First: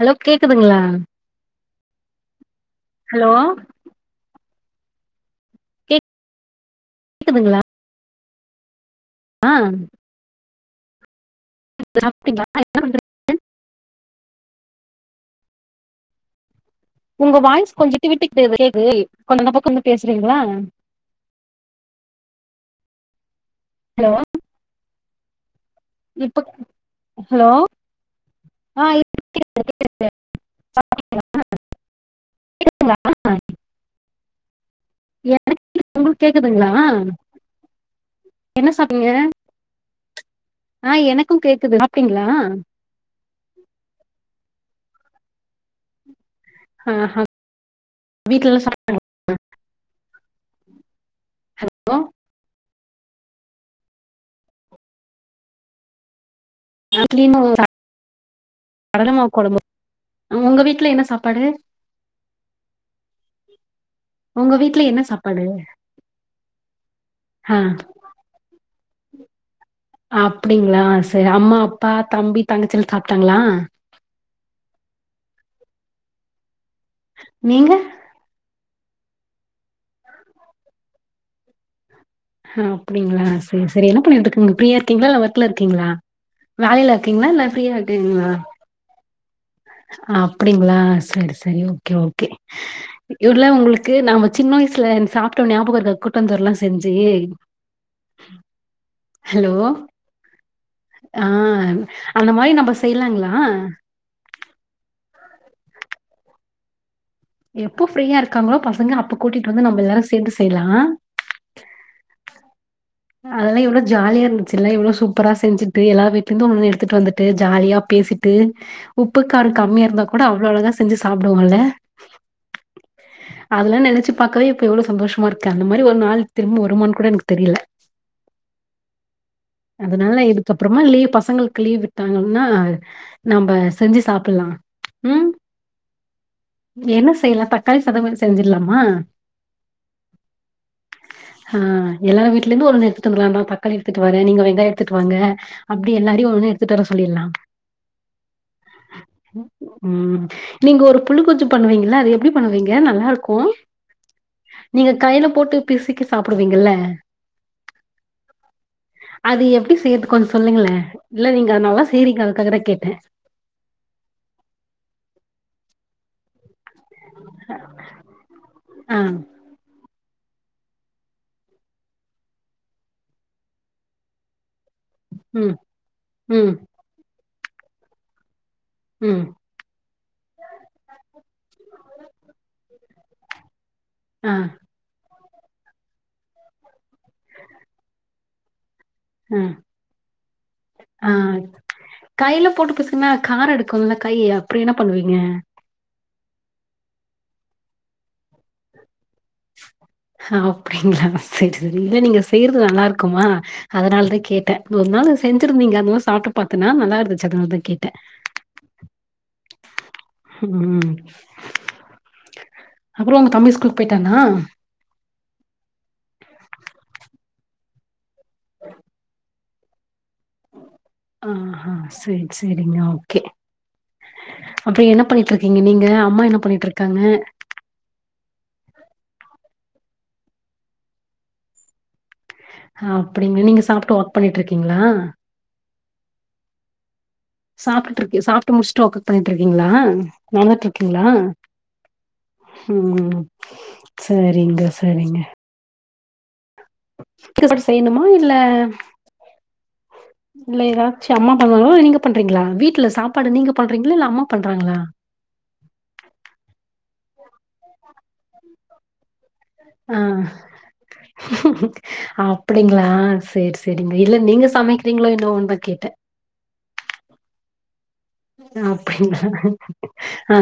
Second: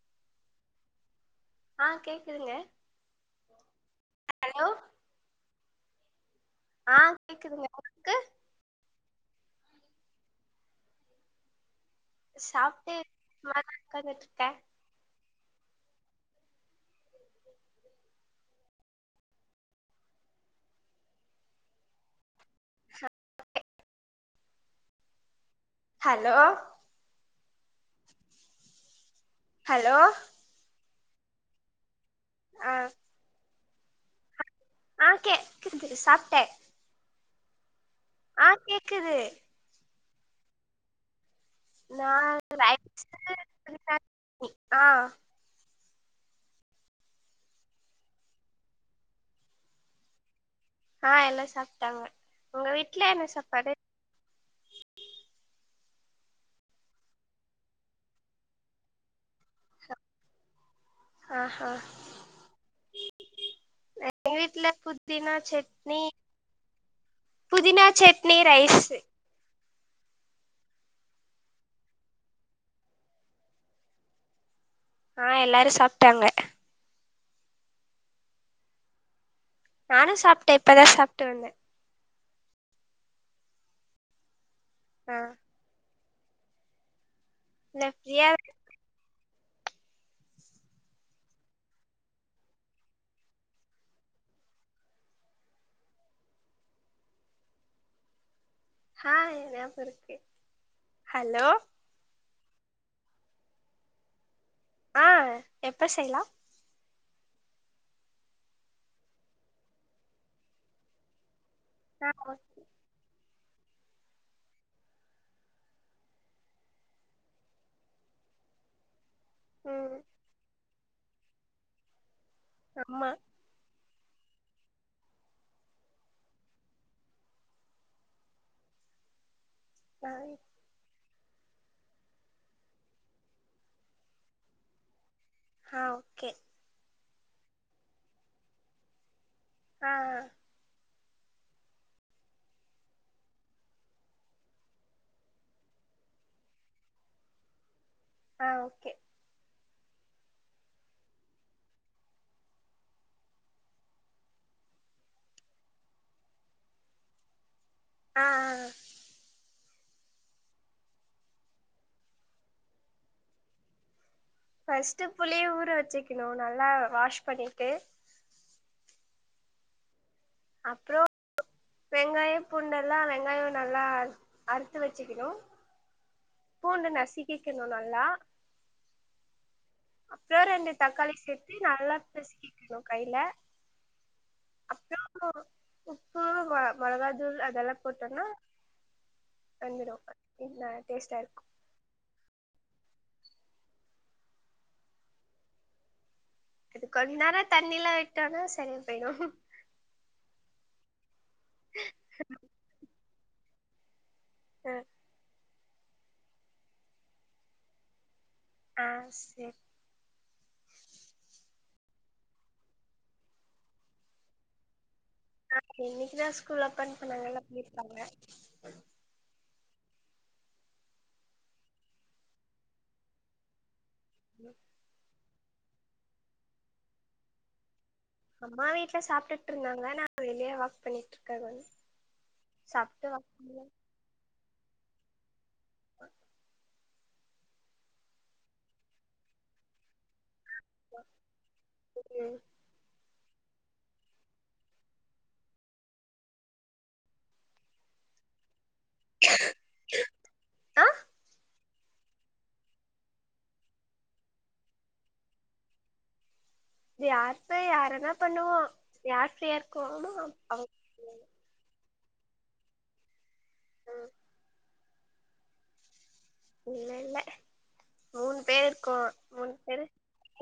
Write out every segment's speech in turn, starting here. Hello கேக்குதுங்களா ஆ கேக்குதுங்க ஹலோ ஹலோ ஆஹ் கேக்குதுங்க உங்களுக்கு ஆஹ் சாப்டிங்களா என்ன சாப்ட்டு பண்றீங்க [unintelligible] உங்க வாய்ஸ் கொஞ்ச விட்டு விட்டு கேக்குது கொஞ்ச இந்த பக்கம் வந்து பேசுறீங்களா ஹலோ ஹலோ இப்ப ஹலோ ஆஹ ஹலோ [inaudible] ஆஹ் கேக்குதுங்களா ஆஹ எனக்கு கேக்குது கேக்து உங்களுக்கு சாப்பிட்டே கேக்குதுங்களா ஆஹ் கேக்குது ஆஹ் எனக்கு கேக்குது நா சாப்ட்டீங்களா [inaudible] ஆ ஆ ஹ வீட்லெல்லா சாப்ட்டாங்ளா ஆ எல்லா சாப்ட்டாங்க உங்க வீட்ல என்ன சாப்பாடு [unintelligible] கடலமாவு கொழம்பு உங்க வீட்ல என்ன சாப்பாடு ஆஹா எங்க உங்க வீட்ல என்ன புதினா சாப்பாடு சட்னி ஆ புதினா சட்னி ரைஸு அப்படிங்ளா சரி அம்மா அப்பா தம்பி தங்கச்சிலா சாப்ட்டாங்ளா ஆ எல்லாரு சாப்ட்டாங்க நீங்க நானு சாப்ட்ட இப்பதா சாப்ட்டு வந்த அப்டிங்ளா செரி செரி என்ன பண்ணிட்ருக்கிங்க ஃப்ரீயா இருக்கிங்ளா ஆ இல்ல ஒர்க்ல இருக்கிங்ளா வேலைல இருக்கிங்ளா இல்ல ஃப்ரீயா இருக்கிங்ளா அப்டிங்ளா செரி செரி ஓகே ஓகே இல்ல உங்களுக்கு நாம சின்ன வயசுல சாப்ட்டோ ஞாபக இருக்கா கூட்டாஞ்சோறு எல்லா செஞ்சு ஹா ஹலோ ஞாபகருக்கு ஆ ஹலோ அந்த மாரி நாம செய்லாங்ளா ஆ எப்ப செய்லா எப்போ ஃப்ரீயா இருக்காங்களோ பசங்க அப்ப கூட்டிட்டு வந்து நம்ம எல்லாரு சேந்து செய்லா ஆ ஓ அதெல்லா எவ்ளோ ஜாலியா இருந்துச்சுல்ல எவ்ளோ சூப்பரா செஞ்சுட்டு எல்லா வீட்லிருந்து ஒன்னு ஒன்னு எடுத்துட்டு வந்துட்டு ஜாலியா பேசி ட்டு உப்பு கார கம்மியா ம் இருந்தா கூட அவ்ள அழகா செஞ்சு சாப்டுவோல்ல ஆமா அதெல்லா நெனச்சு பாக்கவே இப்ப எவ்ள சந்தோஷமா இருக்கு அந்த மாரி ஒரு நாள் திரும்ப வருமான் கூட எனக்கு தெரில ஆ அதனால இதுக்கப்பறமா லீவ் பச பசங்களுக்கு லீவு விட்டாங்கன்னா நம்ம செஞ்சு சாப்பில்லாம் ம் ஆ ஓகே என்ன செய்யலாம் தக்காளி சாதம் செஞ்சிடலாமா ஆ ஆ எல்லார வீட்டுலேருந்து ஒன்னு எடுத்து வந்துருவாங்க தக்காளி எடுத்துட்டு வர வேற நீங்க வெங்காயம் எடுத்துட்டு வாங்க அப்பிடி எல்லாரையும் ஒன்னு ஒன்னு எடுத்துட்டு வர சொல்லிடலாம் ஆ ஓகே ம் நீங்க ஒரு புல்லு கொச்சு பண்ணுவீங்கள அது எப்பிடி பண்ணுவீங்க நல்லா இருக்கோ நீங்க கையில போட்டு பிசுக்கி சாப்டுவீங்கல்ல ஆ ஆ ஆ அது எப்பிடி செய்றது கொஞ்சம் சொல்லுங்களேன் இல்ல நீங்க நல்லா செய்றீங்க அதுக்காகதா கேட்டேன் ஃபர்ஸ்ட் புளிய ஊற வச்சுக்கணும் நல்லா வாஷ் பண்ணிட்டு ஆ அப்பறோ வெங்காயோ பூண்டெல்லாம் வெங்காயோ நல்லா அர றுத்து வச்சுக்கணும் ம் ம். பூண்டு நசிக்கிக்கணும் நல்லா ம் அப்பறோ ரெண்டு தக்காளி சேத்து நல்லா பிசிக்கிக்கணும் கையில ஆ, உப்பு மொ மொளகாதூள் அதுெல்லாம் போட்டோனா ம் ஆ டேஸ்ட்டா இருக்கு கையில போட்டு பிசி ல்ல காரோ எடுக்கோல்ல கை அப்றோ என்ன பண்ணுவீங்க அது கொஞ்ச நேரோ தண்ணில்ல விட்டோனா சரியாப் அ அப்டிங்களா சரி இல்ல நீங்க செய்யற்து நல்லாருக்குமா அதனாலதா கேட்டே ஆ ஒரு நாள் நீங் செஞ்சிருந்தீங்க அதுவு சாப்ட்டு பாத்தேனா நல்லா இருந்துச்சு அதனால தா கேட்டே ஆ செரி ம் அப்புறோ தம்பி ஸ்கூல் போயிட் டானா ஆ இன்னக்குதா ஸ்கூல் ஓப்பன் பண்ணாங்கல்ல போயிருகாங்க ஆஹா செரி செரிங்க ஓக்கே அப்ப என்ன பண்ணிட்டு இருக்கீங்க நீங்க அம்மா என்ன பண்ணிட்டு இருக்காங்க அம்மா வீட்ல சாப்டுட்டு இருந்தாங்க நா வெளியே வாக் பண்ணிட்டு இருக்கே [unintelligible] வாக் அப்டிங்க பண்ண நீங்க சாப்ட்டு ஒக் பண்ணிட்டு இருக்கீங்களா [unintelligible] சாப்பிட்டு இருக்க சாப்ட்டு முடிச்சுட்டு வோக் அவுட் பண்ணிட்டு இருக்கீங்களா நடந்துட்டு இருக்கீங்களா ம் ம் சரிங்க சரிங்க இருக்கது சாப்பிட்டு எது செய்யணுமா இல்ல இல்ல ஆ ஏதாச்சு அம்மா பண் ஓ நீங்க பண்றீங்களா வீட்டுல சாப்பாடு நீங்க பண்றீங்களா இல்ல அம்மா பண்றாங்களா அத்தை வேரென பண்ணுவோம் யார் ஃப்ரீயா இருக்கோமோ அவுங்க அப்டிங்ளா சேரி சேரிங்க ம் இல்ல நீங்க சமைக்கிறீங்களோ என்னவோன்தா கேட்டே இல்ல இல்ல மூணு பேர் இருக்கோ அப்படிங் மூணு பேரு ஆ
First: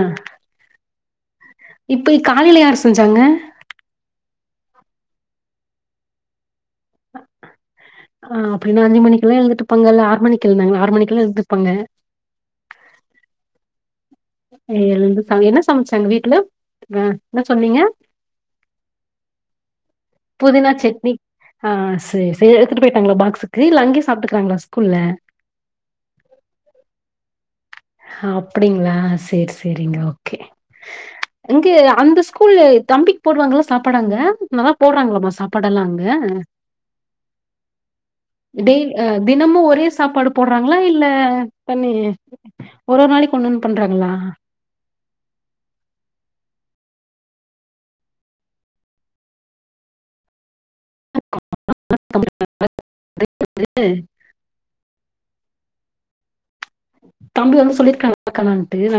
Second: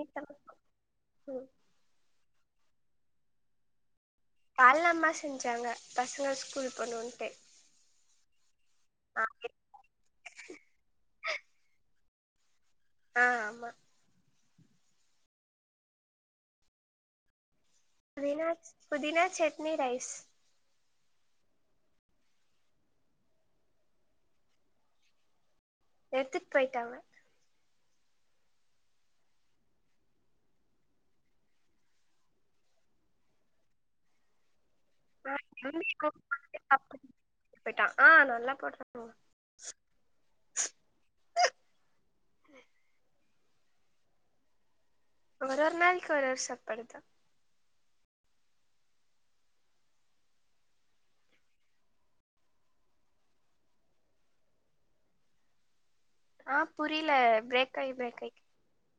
ம் இப்ப காலயில யார் செஞ்சாங்க கால்ல அம்மா செஞ்சாங்க பசங்க ஸ்கூல் போணுன்ட்டு ஆ அப்பின்னா அஞ்சு ஆ மணிக்குல்லா எழுந்துட்டுருபாங்க இல்ல ஆறு மணக்கு எழுந்தாங்களா ஆறு மணிக்கு எல்லா எழுந்துருப்பாங்க ஆ ஆமா எழுந்து சமயல் என்ன சமச்சாங்க வீட்ல ஆ சொன்னீங்க புதினா புதினா சட்னி ரைஸ் தி ஆ சேரி சேரி எடுத்துட்டு போயிட்டாங்களா பாக்ஸுக்கு இல்ல அங்கேயே சாப்ட்டுக்கறாங்களா ஸ்கூல்ல எடுத்துட்டு போயிட்டாங்க அப்டிங்களா சேரி சேரிங்க ஓகே இங்க அந்த ஸ்கூல்ல தம்பிக்கு போடுவாங்கல்ல சாப்பாடு அங்க நல்லா போட்றாங்களாப்பா ஆ சாப்பாடெல்லா தம்பி அங்க கூப்ட்டு சாப்ட்டு போயிட்டா ஆ நல்லா டெய் போடுறாங்க தினமும் ஒரே சாப்பாடு போடுறாங்களா இல்ல தண்ணி ஒரு நாளைக்கு ஒண்ணொன்னு பண்றாங்களா ஒரு ஒரு நாளைக்கு ஒரு ஒரு சாப்பாடுதா [inaudible] ஆ புரியல தம்பி பிரேக் வந்து ஆகி சொல்லிருக்கானா பிரேக் ஆயி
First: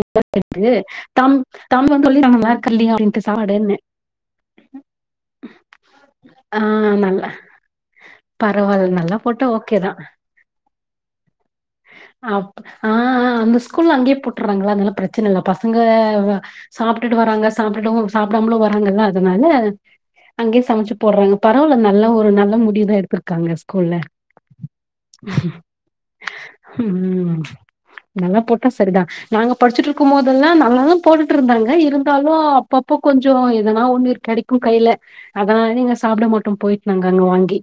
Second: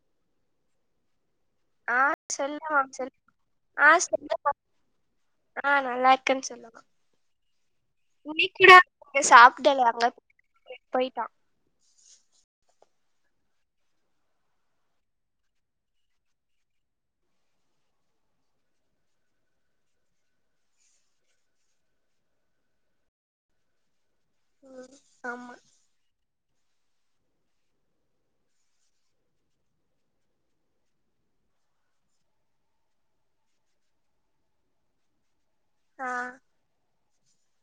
[inaudible] தம் தம் ஆ வந்து சொல்லிர்கானா லாருக்கா சொல்லுவா இல்லியா சொல் அப்டின்ட்டு சாப்பாடுனு ஆ சொல்லுவா ஆ நல்லா இருக்குன் சொல்லுவா நல்லா புடிக்கல பரவால்ல நல்லா போட்டா சாப்பிடல [inaudible] ஓகேதா அங்க போயிட்டா அப் ஆ அ அந்த ஸ்கூல்ல அங்கயே போட்டுறாங்களா அதனால பிரச்சனை இல்ல பசங்க சாப்பிட்டுட்டு வராங்க சாப்பிடவு சாப்பிடாமலு வராங்கல்ல அதனால அங்கேயே சமச்சு போடுறாங்க பரவாயில்ல நல்ல ஒரு நல்ல முடிவுதா எடுத்திருக்காங்க ஸ்கூல்ல ம் ஆமா உம் நல்லா போட்டா சரிதா நாங்க படிச்சுட்டு இருக்கு போதெல்லா நல்லாதா போட்டுட்டு இருந்தாங்க இருந்தாலு அப்பப் ப கொஞ்சோ எதனா ஒண்ணு கெடைக்கு கைல அதனாலயே ஆ சாப்புட மாட்டோ போயிட்டு நாங்க அங்க வாங்கி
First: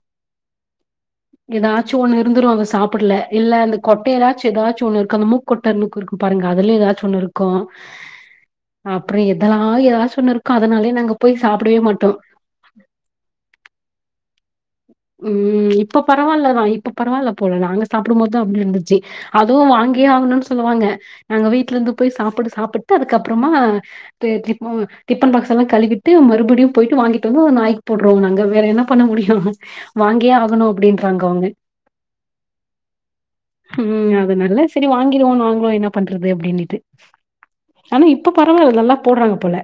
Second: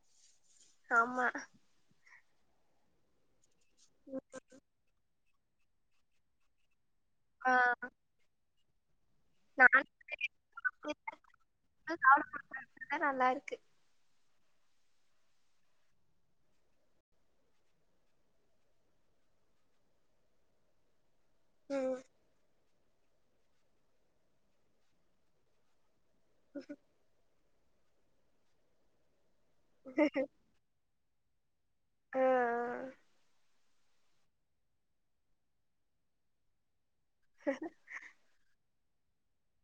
ஆமா எதாச்சு ஒண்ணு வந்துருவாங்க சாப்பிடல இல்ல அந்த ம், கொட்டையாச்சு எதாச்சு ஒன்னு இருக்கு அந்த மூக்கொட்ட மூக்கு இருக்கும் பாருங்க அதுல எதாச்சு ஒன்னுருக்கு ஆ அப்றோ எதெல்லா நானு எதாச்சு ஒன்னுருக்கு அதனாலயே நாங்க போய் சாப்டவே மாட்டோ சாப்ட நல்லா இருக்கு ம் இப்ப பரவால்ல தா இப்ப பரவால்ல போல நாங்க சாப்டும்போத் தா அப்டி இருந்துச்சு அதுவு வாங் கியே ஆகணுன் சொல்லுவாங்க நாங்க வீட்லிர்ந்து ம் போய் சாப்பாடு சாப்புட்டு அதுக்கப்பறமா டி டிஃபோ டிப்பன் பாக்ஸ் எல்லா கழுவிட் டு மறுபடியு போய்ட்டு வாங்கிட்டு வந்து நாய்க் போட்றோ நாங்க வேற என்ன பண்ண முடியு வாங்கியே ஆகணு அப்டி ங்றாங்க அவுங்க ஆ ஹும் அதுனால செரி வாங்கிருவோ நாங்களு என்ன பண்றது அப்டினுட்டு ஆனா இப்ப பரவால்ல நல்லா போட்றாங்க போல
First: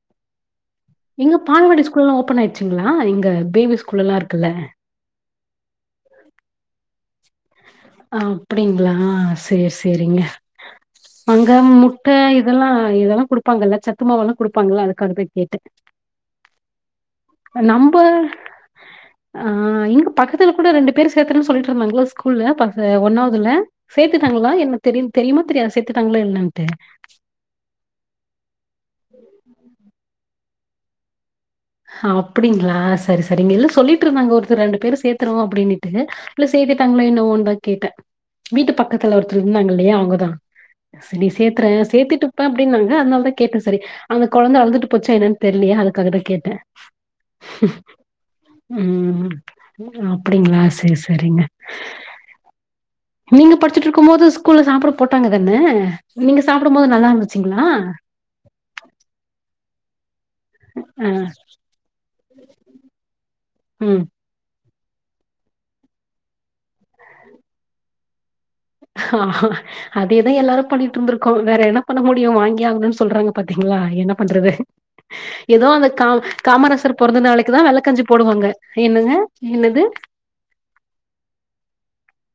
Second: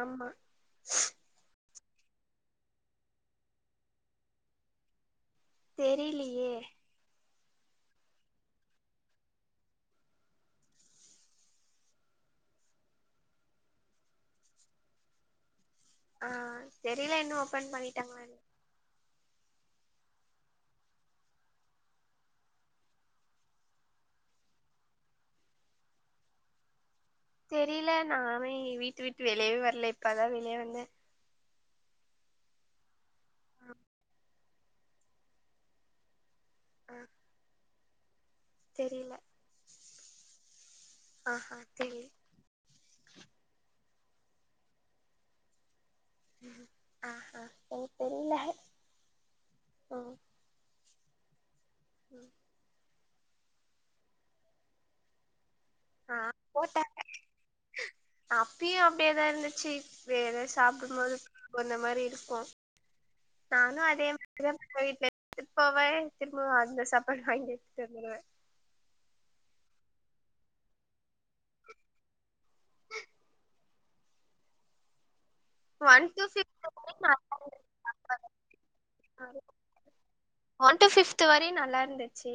ஆமா ஏங்க பால்வாடி ஸ்கூல்லா ஓபன் ஆயிர்ச்சுங்களா இங்க பேபி ஸ்கூலல்லா இருக்குல்ல தெரிலியே ஆ அப்டிங்ளா சேர் சேரிங்க அங்க முட்ட இதெல்லா இதல்லா குடுப்பாங்கல்ல சத்து மாவெல்லா குடுப்பாங்கல்ல அதுக்காக தா கேட்டே ஆ தெரில இன்னு ஓபன் நம்ப பண்ணிட்டாங்களான்னு ஆ இங்க பக்கத்துல கூட ரெண்டு பேரு சேத்தறனு சொல்லிட்ருந்தாங்களா ஸ்கூல்ல ப து ஒன்னாவ்துல சேத்துட்டாங்களா என்ன தெரியும் தெரியுமா தெரியாதா சேத்துட்டாங்ளா என்னன்ட்டு தெரியில நானே வீட்டு விட்டு வெளியவே வர்ல இப்ப தா வெளிய வந்தே அப்படிங்களா சரி சரிங்க இல்ல ஆ சொல்லிட்ருந்தாங்க ஒருத்தர் ரெண்டு பேரு சேத்துருவோ அப்டினுட்டு இல்ல ஆ சேத்திட்டாங்களா என்னவோன் தா கேட்டே வீட்டு தெரில பக்கத்துல ஒருத்தர் இருந்தாங்கில்லயா அவுங்க தா செரி ஆஹா சேத்தறே தெரி சேத்திட்ருப்பே அப்டின்னாங்க அதுனால் தா கேட்டே செரி அந்த கொழந்த அழுதுட்டு போச்சா என்னன் தெர்லயே அதுக்காக டே ஆஹா எனக்கு தெரில ம் ம் அப்டிங்ளா சேர் செரிங்க ம் நீங்க படிச்சிட்ருக்கும் போது ஸ்கூல்ல சாப்பாடு போட்டாங்க தா ன ஆ நீங்க சாப்புடும் போது போட்டாங்க நல்லாருந்துச்சுங்ளா? அப்பயு அப்டியேதா இருந்துச்சு வேற சாப்டும்போது [inaudible] முன்ன மாரி இருக்கு நானு ம் அதே [inaudible] தா போய் வீட்ல [inaudible] இப்பவே திரும்பவு அந்த சாப்பாடு வாங்கிட்டு வந்துருவே அதே தா எல்லாரு பண்ணிட்ருந்திருக்கோ வேற என்ன பண்ண முடியு வாங்கியே ஆகணுன் சொல்றாங்க பாத்தீங் ளா என்ன பண்றது எதோ அந்த ஒன் கா டூ ஃபிஃப்த் வரையு காமராசர் பொறந்த நாளைக்கு தா நல்லா இருந்துச்சு வெல்லக்கஞ்சி சாப்பாடு போடுவாங்க என்னது என்னது ஒன் டூ ஃபிஃப்த் வரையு நல்லார்ந்துச்சு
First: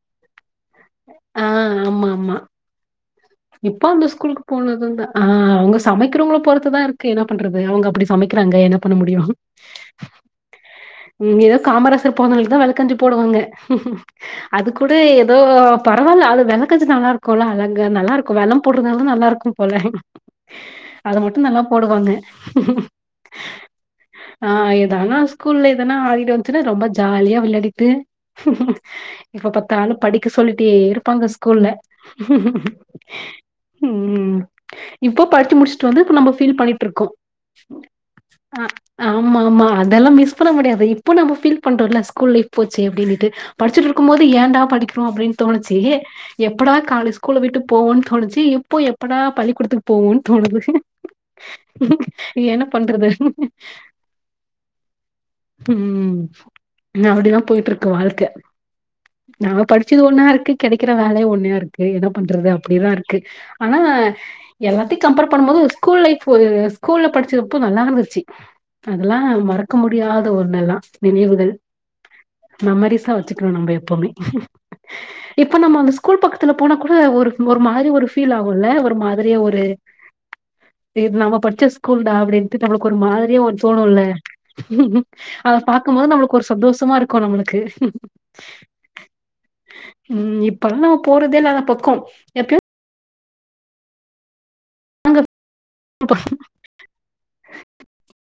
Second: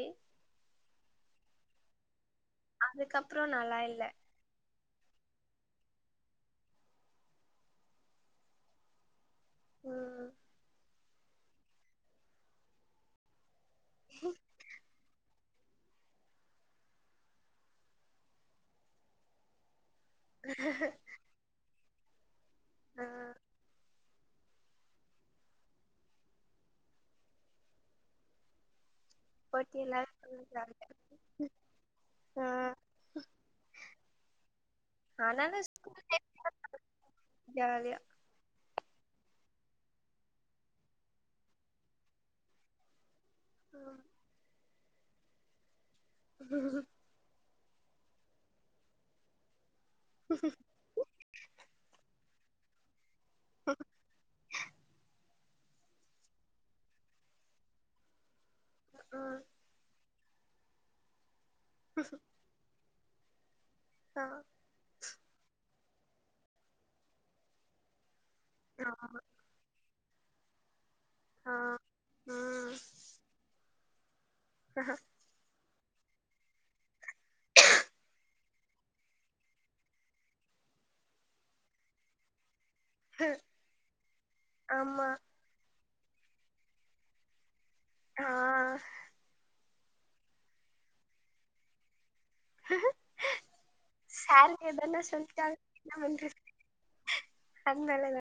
ஆ ஆமா ஆமா அதுக்கப்றோ நல்லா இப்ப இல்ல அந்த ஸ்கூல்க்கு போனது தா ஆ அவுங்க சமைக்கிறவங்கள பொறுத்து தா இருக்கு என்ன பண்றது அவுங்க அப்டி சமைக்கிறாங்க என்ன பண்ண முடியு ம் ம் எதோ காமராசர் பொறந்த நாளுக் தா வெல்லக்கஞ்சி போடுவாங்க அது கூட எ தோ பரவால்ல அது வெல்லக்கஞ்சி நல்லாருக்குல்ல அழகா நல்லாருக்கு வெல்லம் போட்றதுனால தா நல்லாருக்கு போல அத மட்டு நல்லா போடுவாங்க ஆ ஆ எதானா ஸ்கூல்ல எதனா ஆடிட் வந்ச்சுன்னா ரொம்ப ஜாலியா விள்யாடிட்டு எப்ப போட்டி பாத்தாலு எல்லாரு படிக்க சொல்லிட்டே இருப்பாங்க ஸ்கூல்ல உஹ ம் இப்போ படிச்சு முடிச்ட்டு ஸ்கூல் வந்து இப்ப நம்ம லைஃப் ஃபீல் பண்ணிட்ருக்கோ ஜாலியா அ ஆமா ஆமா அதெல்லா மிஸ் பண்ண முடியாது இப்ப நம்ம ஃபீல் பண்றோல்ல ஸ்கூல் லைஃப் போச்சே அப்டினுட்டு ஆ படிச்சிட்ருக்கும் போது ஏண்டா படிக்கிறோ அப்டின் தோணுச்சி எப்படா காலே ஸ்கூல விட்டு போவோன் தோணுச்சி இப்போ எப்படா பள்ளிக்கூடத்துக்கு போவோன் தோணுது என்ன பண்றது? உ ம் அப்டிதா போயிட்ருக்கு வாழ்க்க நா படிச்சது ஒன்னா இருக்கு கெடைக்கிற வேலயு ஒண்ணா இருக்கு என்ன பண்றது அப்டிதா இருக்கு ஆனா எல்லாத்தையு கம்பேர் பண்ணும் போது ஸ்கூல் லைஃப் ஸ்கூல்ல படிச்சதப்போ நல்லாருந்துச்சு அதெல்லா ஆமா மறக்க முடியாத ஒண்ணெல்லா நினைவுகள் ஆ ம் மெமரிஸா வச்சுக்கணு நம்ப எப்பவுமே இப்ப நம்ம அந்த ஸ் கூல் பக்கத்துல போனா கூட ஒரு ஒரு ஃபீல் ல்ல ஒரு மாதிரி ஒரு இது நம்ம படிச்ச ஸ்கூல் டா அப்டின் து நமக்கு ஒரு மாதிரியா ஒண்ணு தோணுல்ல ஆமா அத பாத் இருக்கும்போது நம்மளுக்கு ஒரு சந்தோஷமா இருக்கு நம்மளுக்கு ஆ ம் இப்பெல்லா நா போறதே இல்ல அந்த பக்கோ எப்பயோ சார்ங்க எதனா சொல்டா என்ன பண்றது அதுனாலதா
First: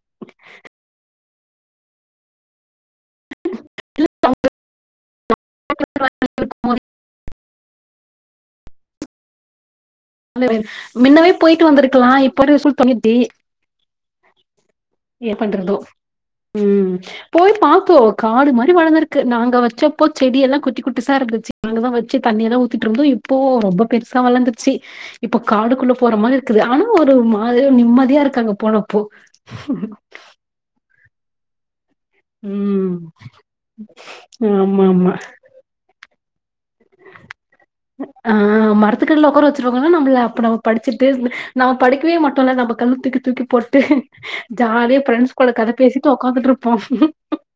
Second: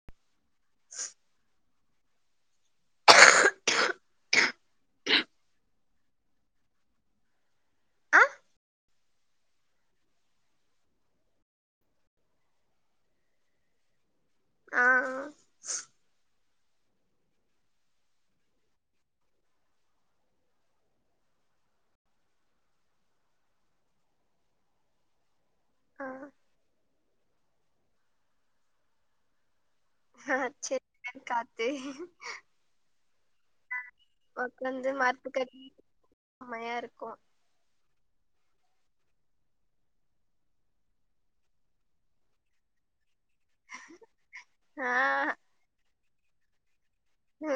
[inaudible] ஆ என்னது மின்னவே போய்ட்டு வந்திருக்கலா இப்ப அது [unintelligible] ஆ ம் போய் பாத்தோ காடு மாரி வளந்துருக்கு நாங்க வச்சப்போ செடி எல்லா குட்டி குட்டிசா இருந்து சு நாங்கதா வச்சு தண்ணியெலா ஊத்திட்ருந்தோ இப்பவு ரொம்ப பெருசா வளந்துருச்சு இப்ப காடுக்குள்ள ஆ போற மாரி இருக்குது ஆனா ஒரு மாதிரி நிம்மதியா இருக்கு அங்க போனப்போ ஆ சேர் சேரி காத்தே ம் உக்காந்து ஆமாமா. மரத்துக்கடில செமையா இருக்கு உம் ஆ மரத்துக்கடில உக்கார வச்சிருவாங்கதான் நம்பள அப்ப நம்ம படிச்சுட்டேருந்து நம்ம படிக்கவே மாட்டோ இல்ல நம்ப கல்ல தூக்கி தூக்கி போட்டு ஆ ஜாலியா ஃப்ரெண்ட்ஸ் கூட கத பேசிட்டு உக்காந்துட்ருப்போ ஆ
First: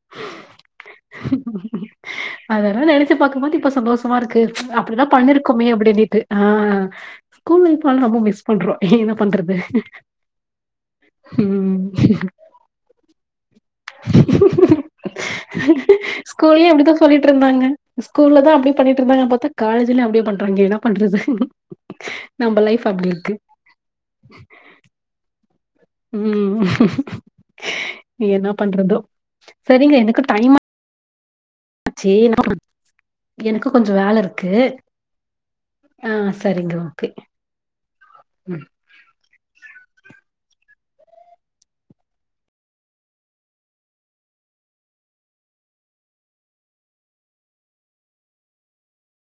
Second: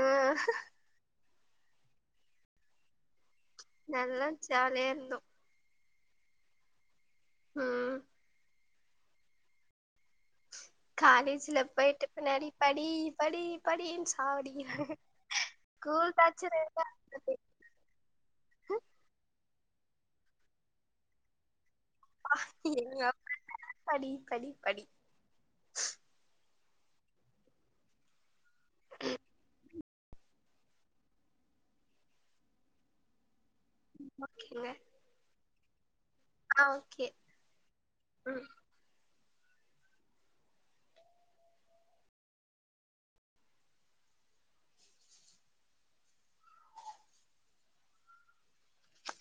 அதெலா நெனைச்சு பாக்கும்போது இப்ப சந்தோஷமா நல்லா இருக்கு ஜாலியா அப்டிதா இருந்தோ பண்ணிருக்கமே அப்டினு கு ஆ ஸ்கூல் லைஃப் ம் ஆனா ரொம்ப மிஸ் பண்றோ என்ன பண்றது காலேஜ்ல ம். போய்ட்டு பின்னாடி படி படி படின் சாவடிக்குரா ஸ்கூல்லயு அப்டிதா சொல்லிட்ருந்தாங்க ஸ்கூல்லதா அப்டி பண்ணிட்ருந்தாங்கன் பாத்தா காலேஜ்லயு அப்டியே பண்றாங்க என்ன பண்றது நம்ம அப்பா லைஃப் எங்க அப்படி இருக்கு. படி படி படி ம் என்னா பண்றதோ சரிங்க எனக்கு டைமா ச்சு எனக்கு கொஞ்ச வேல இருக்கு ஓகேங்க ஆ சரிங்க ஓகே ம்